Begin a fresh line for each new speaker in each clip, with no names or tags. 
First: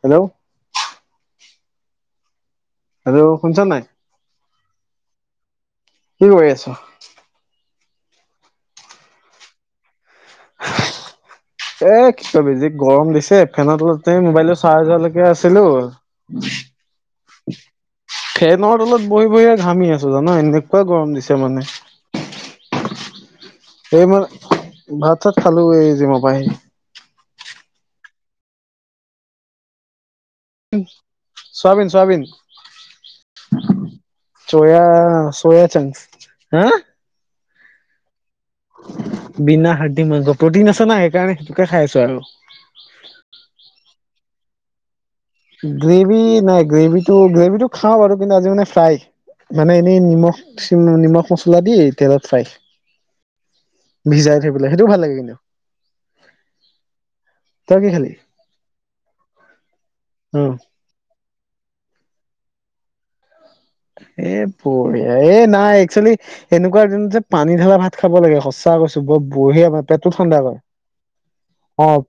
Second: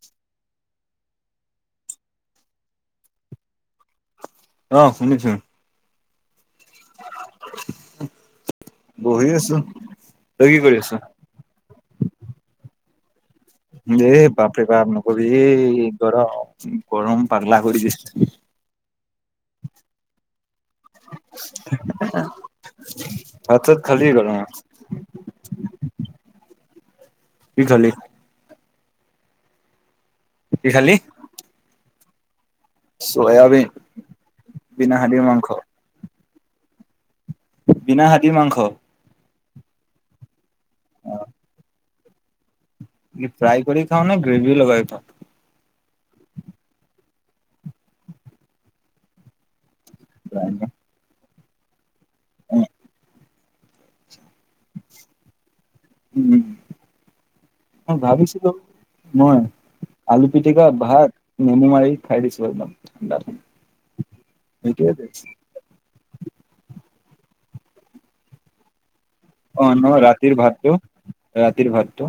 Hello আৰু শুনিছ নাই?
আহ শুনিছো।
কি কৰি আছ?
বহি আছো তই কি কৰি আছ?
এ কিবি যি গৰম দিছে। ফেনৰ তলতে
এ
মোবাইলটো
বাপৰে বাপ
চাৰ্জ হোৱালৈকে
নকবি
আছিলো
এই গৰম গৰম পাগলা কৰি দিছে
ফেনৰ তলত বহি বহিয়ে ঘামি আছো জানা এনেকুৱা গৰম দিছে মানে।
[unintelligible]
সেই
খালি
মই
গৰমত
ভাত চাত খালো এই যি'মপা আহি।
কি খালি? কি
চাৱাবিন, চাৱাবিন।
চয়াবীন?
চয়া চয়া চাঙ হা
বিনা হাতীৰ মাংস।
বিনা হাৰদি মাংস প্ৰটিন আছে না সেইকাৰণে সেইটোকে খাই আছো আৰু।
ফ্ৰাই কৰি খাওঁ না গ্ৰেভি লগাই খাওঁ?
গ্ৰেভি নাই গ্ৰেভিটো গ্ৰেভি টো খাও বাৰু কিন্তু আজি মানে ফ্ৰাই। মানে এনেই নিমখ নিমখ মছলা দি তেলত ফ্ৰাই।
উম
ভিজাই থৈ পেলাই সেইটো ভাল লাগে কিন্তু। তই
ম
কি খালি?
ভাবিছিলো মই আলু।
অ',
পিটিকা ভাত নেমু মাৰি খাই দিছো একদম ঠাণ্ডা ঠাণ্ডা।
এ
সেইটোৱে
বঢ়িয়া
বেষ্ট।
এ নাই একচুৱেলি এনেকুৱা যোন পানী ঢালা ভাত খাব লাগে সঁচা কৈছো বৰ
অ
বঢ়িয়া ভাত
ন
পেটটো
ৰাতিৰ
ঠাণ্ডা কৰে
ভাতটো ৰাতিৰ
অ
ভাতটো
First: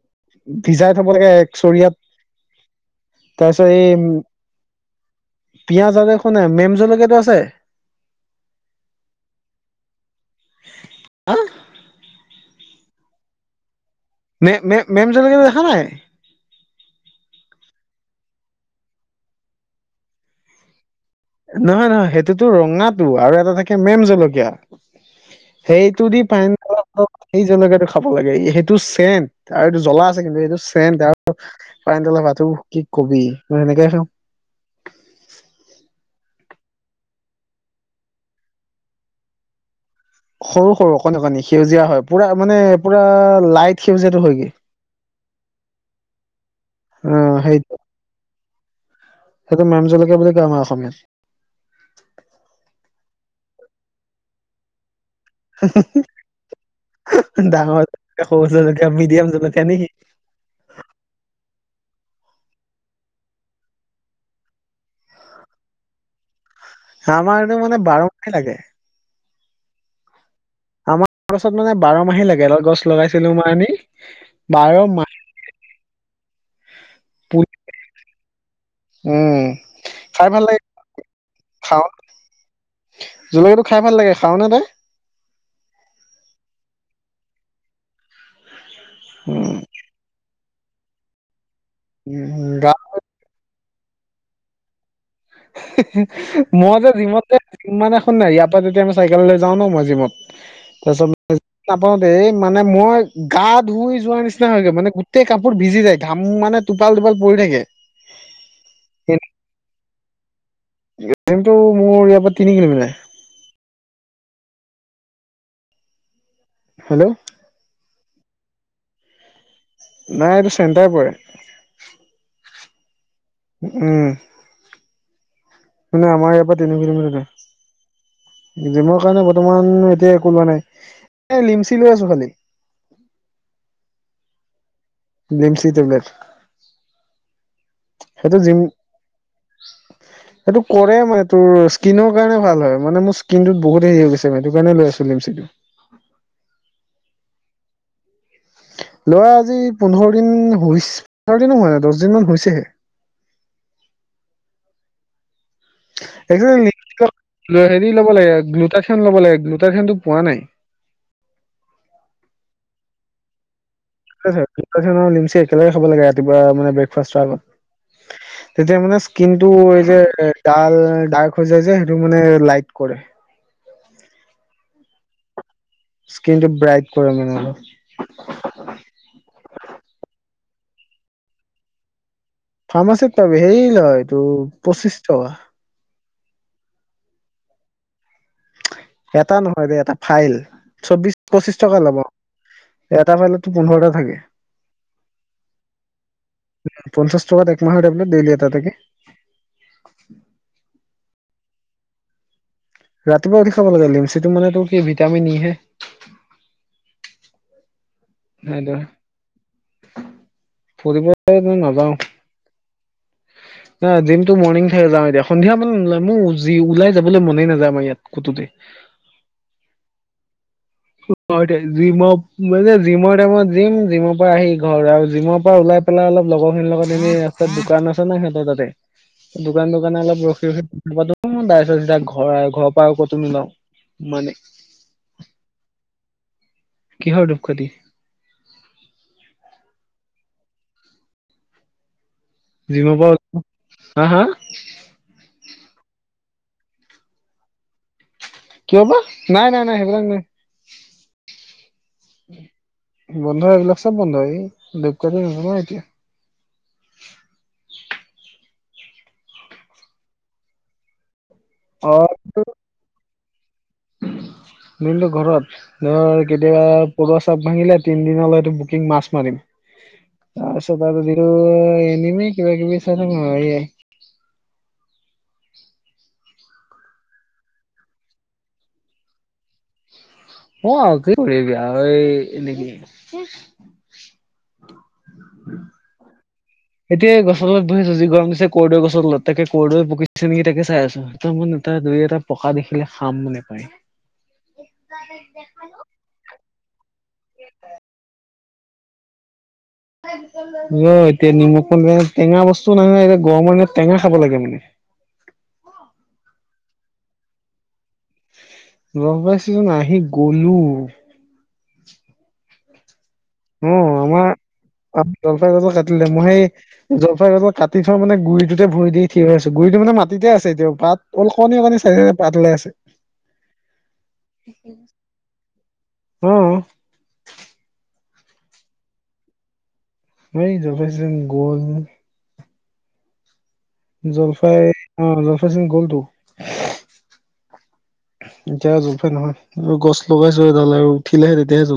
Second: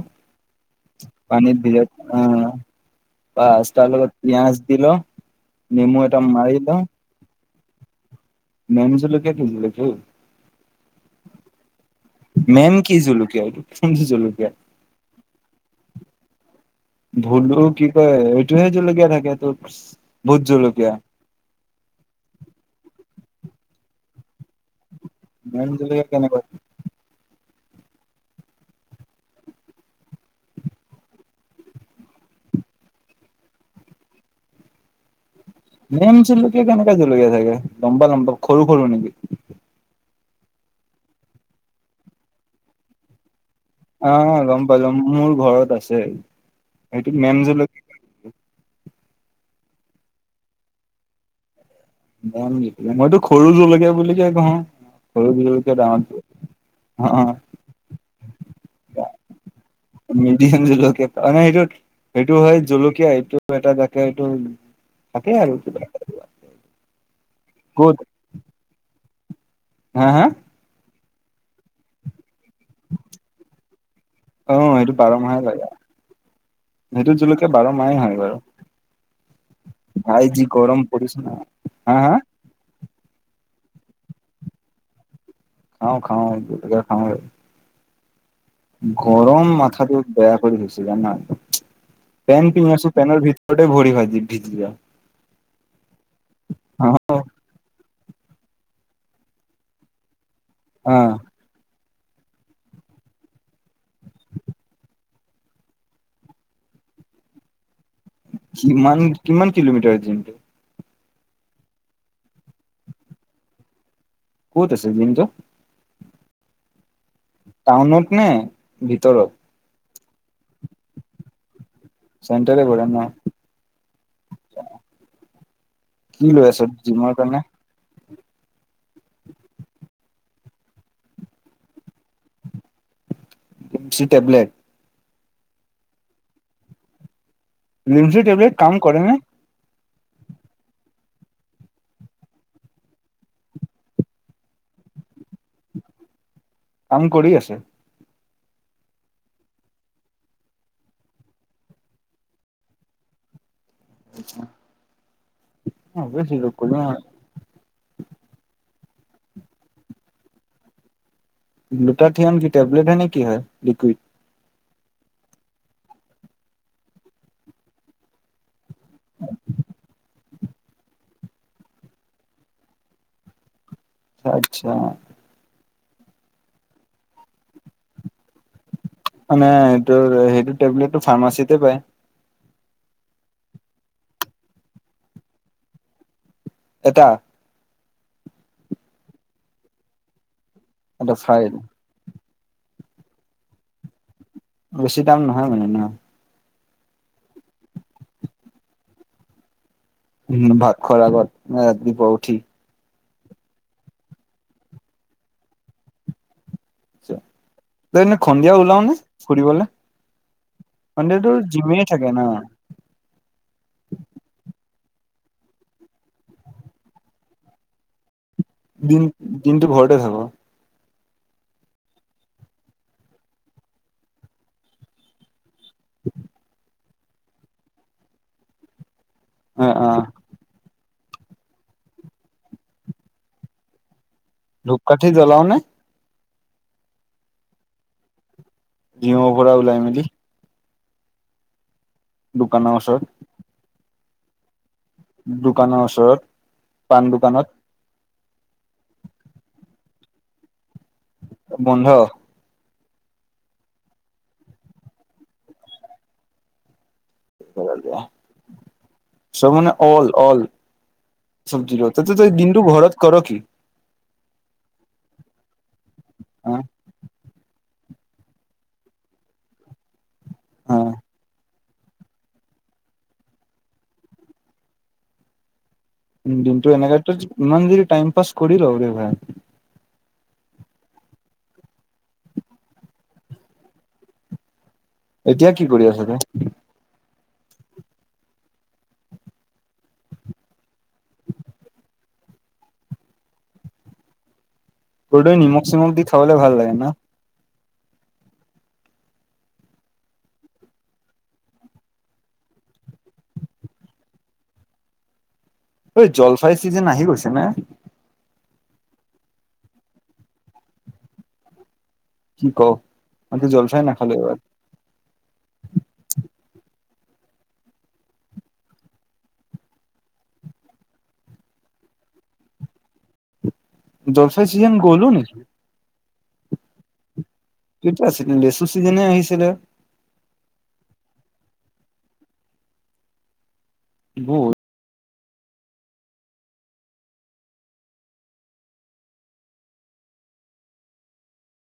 ভিজাই থব লাগে এক চৰিয়াত
বাচ তাৰ লগত পিয়াজ দি লহ নেমু এটা
হয়নে
মাৰি
মেম
লওঁ
জলকীয়াটো আছে
মেম জলকীয়া কি জলকীয়া অ
আ
মেম কি জলকীয়া এটো
মে মেম মেমজলকীয়াটো দেখা নাই
ভুত গৰু কি কয় এইটোহে জলকীয়া থাকে তোৰ ভোত জলকীয়া
নহয় নহয় সেইটোতো ৰঙাটো আৰু এটা থাকে মেম জলকীয়া
মেম
সেইটো
জলকীয়া
দি
কেনেকুৱা
ফেইন অ হক সেই জলকীয়াটো খাব লাগে ই সেইটো চেণ্ট আৰু এইটো জ্বলা আছে কিন্তু সেইটো চেন্ট আৰু পানীতুলা ভাত ত কি কবি মই সেনেকে আছোং
[inaudible] মেম জলকীয়া কেনেকা জলকীয়া থাকে লম্বা লম্বা সৰু সৰু নেকি
সৰু সৰু অকণী অকণী সেউজীয়া হয় পুৰা মানে পুৰা লাইট
অ
সেউজীয়াটো হয়গে
গম পালোঁ গম মোৰ ঘৰত আছে
অ
সেইটো মেম
সেইটো
জলকীয়া
সেইটো মেম জলকীয়া বুলি কই আমাৰ অসমীয়াত
মেম জলকীয়া মইতো সৰু জলকীয়া বুলিহে কওঁ সৰু
হ
জলকীয়া ডাঙৰ অ
হ হ হৌ ডাঙৰ জলকীয়া সৰু জলকীয়া মিডিয়াম জলকীয়া নেকি।
মিডিয়াম জলকীয়া মানে সেইটো সেইটো হয় জলকীয়া এইটো এটা তাকে এইটো। থাকে আৰু
আমাৰটো মানে বাৰ মাহ লাগে।
হাঁ হাঁ।
আমাৰ ওচৰত মানে বাৰ মাহে লাগে এদাল গছ লগাইছিলো মই আনি
অ
বাৰ
সেইটো
মাহে।
লাগে সেইটো জলকীয়া বাৰ মাহে হয়
উম
বাৰু।
খাই
ভাই
ভাল
যি
লাগে
গৰম পৰিছে ন
খাওঁ
হাঁ হাঁ
জলকীয়াটো খাই ভাল লাগে খাওঁ নে তই।
খাওঁ খাওঁ জলকীয়া খাওঁ আৰু। গৰম
উম
মাথাটো বেয়া কৰি দিছেজানা পেন
উম গা
পিন্ধি আছো পেনৰ ভিতৰত। তোৰে ভৰি ভাজি ভিজগিয়া।
মই যে জিমতে মানে। নাই ইয়াৰ পৰা যেতিয়া মই চাইকেললৈ যাওঁ ন মই জিমত
অ
তাৰছ এই মানে মই গা ধুই যোৱা নিচিনা হৈ গৈ মানে গোটেই কাপোৰ ভিজি যায় ঘাম মানেটো। টুপাল টুপাল পৰি থাকে।
কিমান কিমান কিলোমিটাৰ জিমটো।
জিমটো মোৰ ইয়াৰ পৰা তিনি কিলোমিটাৰ।
ক'ত আছে দিনটো।
হেল্ল'।
টাউনত নে ভিতৰত।
নাই এইটো চেন্তাই পৰে।
চেণ্টৰে পৰে ন।
উম মানে
কি
আমাৰ
লৈ
ইয়াৰ পৰা
আছ
তিনি
জিমৰ কাৰণে
কিলোমিটাৰ। জিমৰ কাৰণে বৰ্তমান এতিয়া একো লোৱা নাই এ লিমচি লৈ আছো খালি।
[inaudible] Limcee tablet
Limcee tablet
Limcee
সেইটো
টেবলেট
জিম
কাম কৰে নে?
সেইটো কৰে মানে তোৰ স্কিনৰ কাৰণে ভাল হয় মানে মোৰ স্কিনত বহুত হেৰি হৈ গৈছে হেটো কাৰণে লৈ আছো। জিম চিম
কাম কৰি আছে।
লৰা আজি পোন্ধৰ দিন পোন্ধৰ দিনো হয় দহ দিন মান হৈছেহে।
[unintelligible] অ
এক
কৰিম
হেৰি ল'ব লাগে দুটা। ল'ব লাগে দুটাৰ খনতো পোৱা নাই।
লুটাথিয়ন কি টেবলেট হে নে কি হয় লিকুইড।
লিমচি একেলগে খাব লাগে ৰাতিপুৱা মানে ব্ৰেকফাষ্টৰ আগত। তেতিয়া মানে স্কিন টো এই যে ডাল ডাৰ্ক হৈ যায় যে সেইটো মানে লাইট কৰে।
আচ্ছা।
স্কিনটো ব্ৰাইট কৰে মনে।
মানে এইটোৰ সেইটো টেবলেটটো ফাৰ্মাচীতে পায়।
ফাৰ্মাচিতত পাব সেইৰি লয় টোৰ পঁচিছ টকা।
এটা।
এটা নহয় দে এটা ফাইল চৌবিশ
এটা ফাইল
পঁচিশ টকা ল'ব। এটা পেলেতো পোন্ধৰটা থাকে।
বেছি দাম নহয় মানে ন।
পঞ্চাশ টকাত একমাহৰ টেবলেট দেইলি এটা।
উ ভাত খোৱাৰ আগত নে ৰাতি পোৱা উঠি।
ৰাতিপুৱা উঠি খাব লাগে লিমচিটো মানে তোৰ কি ভিটামিন ইহে।
এনেই সন্ধিয়া ওলাৱ নে ফুৰিবলে।
ফুৰিব
সন্ধিতো জিমে থাকে ন
ন দিনটো মৰৰ্ণিং যাওঁ এতিয়া সন্ধিয়া নলাই মই ওলাই যাব মনে নাযায় আমাৰ ইয়াত কতো
দিন দিনটো ঘৰতে থাক
জিমৰ মানে জিমৰ টাইমত জিম জিমৰ পৰা আহি ঘৰ আৰু জিমৰ ত ওলাই পেলাই অল লগৰ খিনিৰ লগত এমি ৰাস্তাত দোকান আছে না সিহতৰ তাতে
অ
দোকান
অ
দোকানে অলপ ৰখি ৰখি ঘৰ ঘৰৰ পৰা আ কতো নোলাও মানে
ধূপকাঠি জলাৱ নে?
কিহৰ ধুপকাঠি
জিমৰ পৰা ওলাই মেলি দোকানৰ
জিমৰ
ওচৰত
পৰা হা হা
দোকানৰ ওচৰত পাণ দোকানত
কিয় বা নাই নাই নাই হেই বিলাক নাই।
বন্ধ
বন্ধ এইবিলাক চব বন্ধ এই বেগ কৰিব নোৱাৰ এতিয়া
চব মানে অল অল চব্জিৰ লগ তাতে তই দিনটো ঘৰত কৰ কি?
দিনটো ঘৰত ধৰ
অ
কেতিয়াবা পৰুৱা চাপ ভাঙিলে তিনি দিনত এইটো বুকিং মাছ মাৰিম
অ
আচ্ছা এনেও কিবা কিবি নোৱাৰিযে।
[unintelligible] উম দিনটো এনেকা ইমান দেৰি টাইম পাছ কৰি লওঁ দে ভাই
অ আৰু কয়া এনে কি
এতিয়া কি কৰি আছ
গছলত বহিছো যিৰম দিছে কৰ্দৈ গছ তত তে কদৈ পকিছে নেকি তাকে চাই আছো ত মান এটা দুই এটা [unintelligible] থকা দেখিলে খাম নে পায়
[unintelligible] [inaudible] কটো নিমখ চিমখ দি খাবালে ভাল লাগে ন
[unintelligible] ৰ এতিয়া নিমখ টেঙা বস্তু নাইয়ে এতিয়া গৰমৰ দিনত টেঙা খাব লাগে মানে।
ঐ জলফাই চিজেন আহি গৈছে না।
লগ পাইছোন আহি গলো।
ক
অ আমাৰ জলপাই গছ কাটিলে মই সেই জলফাইগছ কাটি থোৱা মানে গুৰিটোতে ভৰি দি থিয় হৈ আছে গুৰিটো মানে মাটতে আছে এতিয়া পাত অলকণনি কানী চাই পাত লৈ আছে।
জলফাই চিযেন গ'লোন
উম
ছিল লেচু চিজনে আহিছিলে
সেই জলফাই চিজন গ'ল নহয়।
বু
জলফাই অ জলফাই চিজন গ'লটো এতিয়া জুকহে নহয় আৰু গছ লগাইছো এডাল আৰু উঠিলেহে তেতিয়াহে জ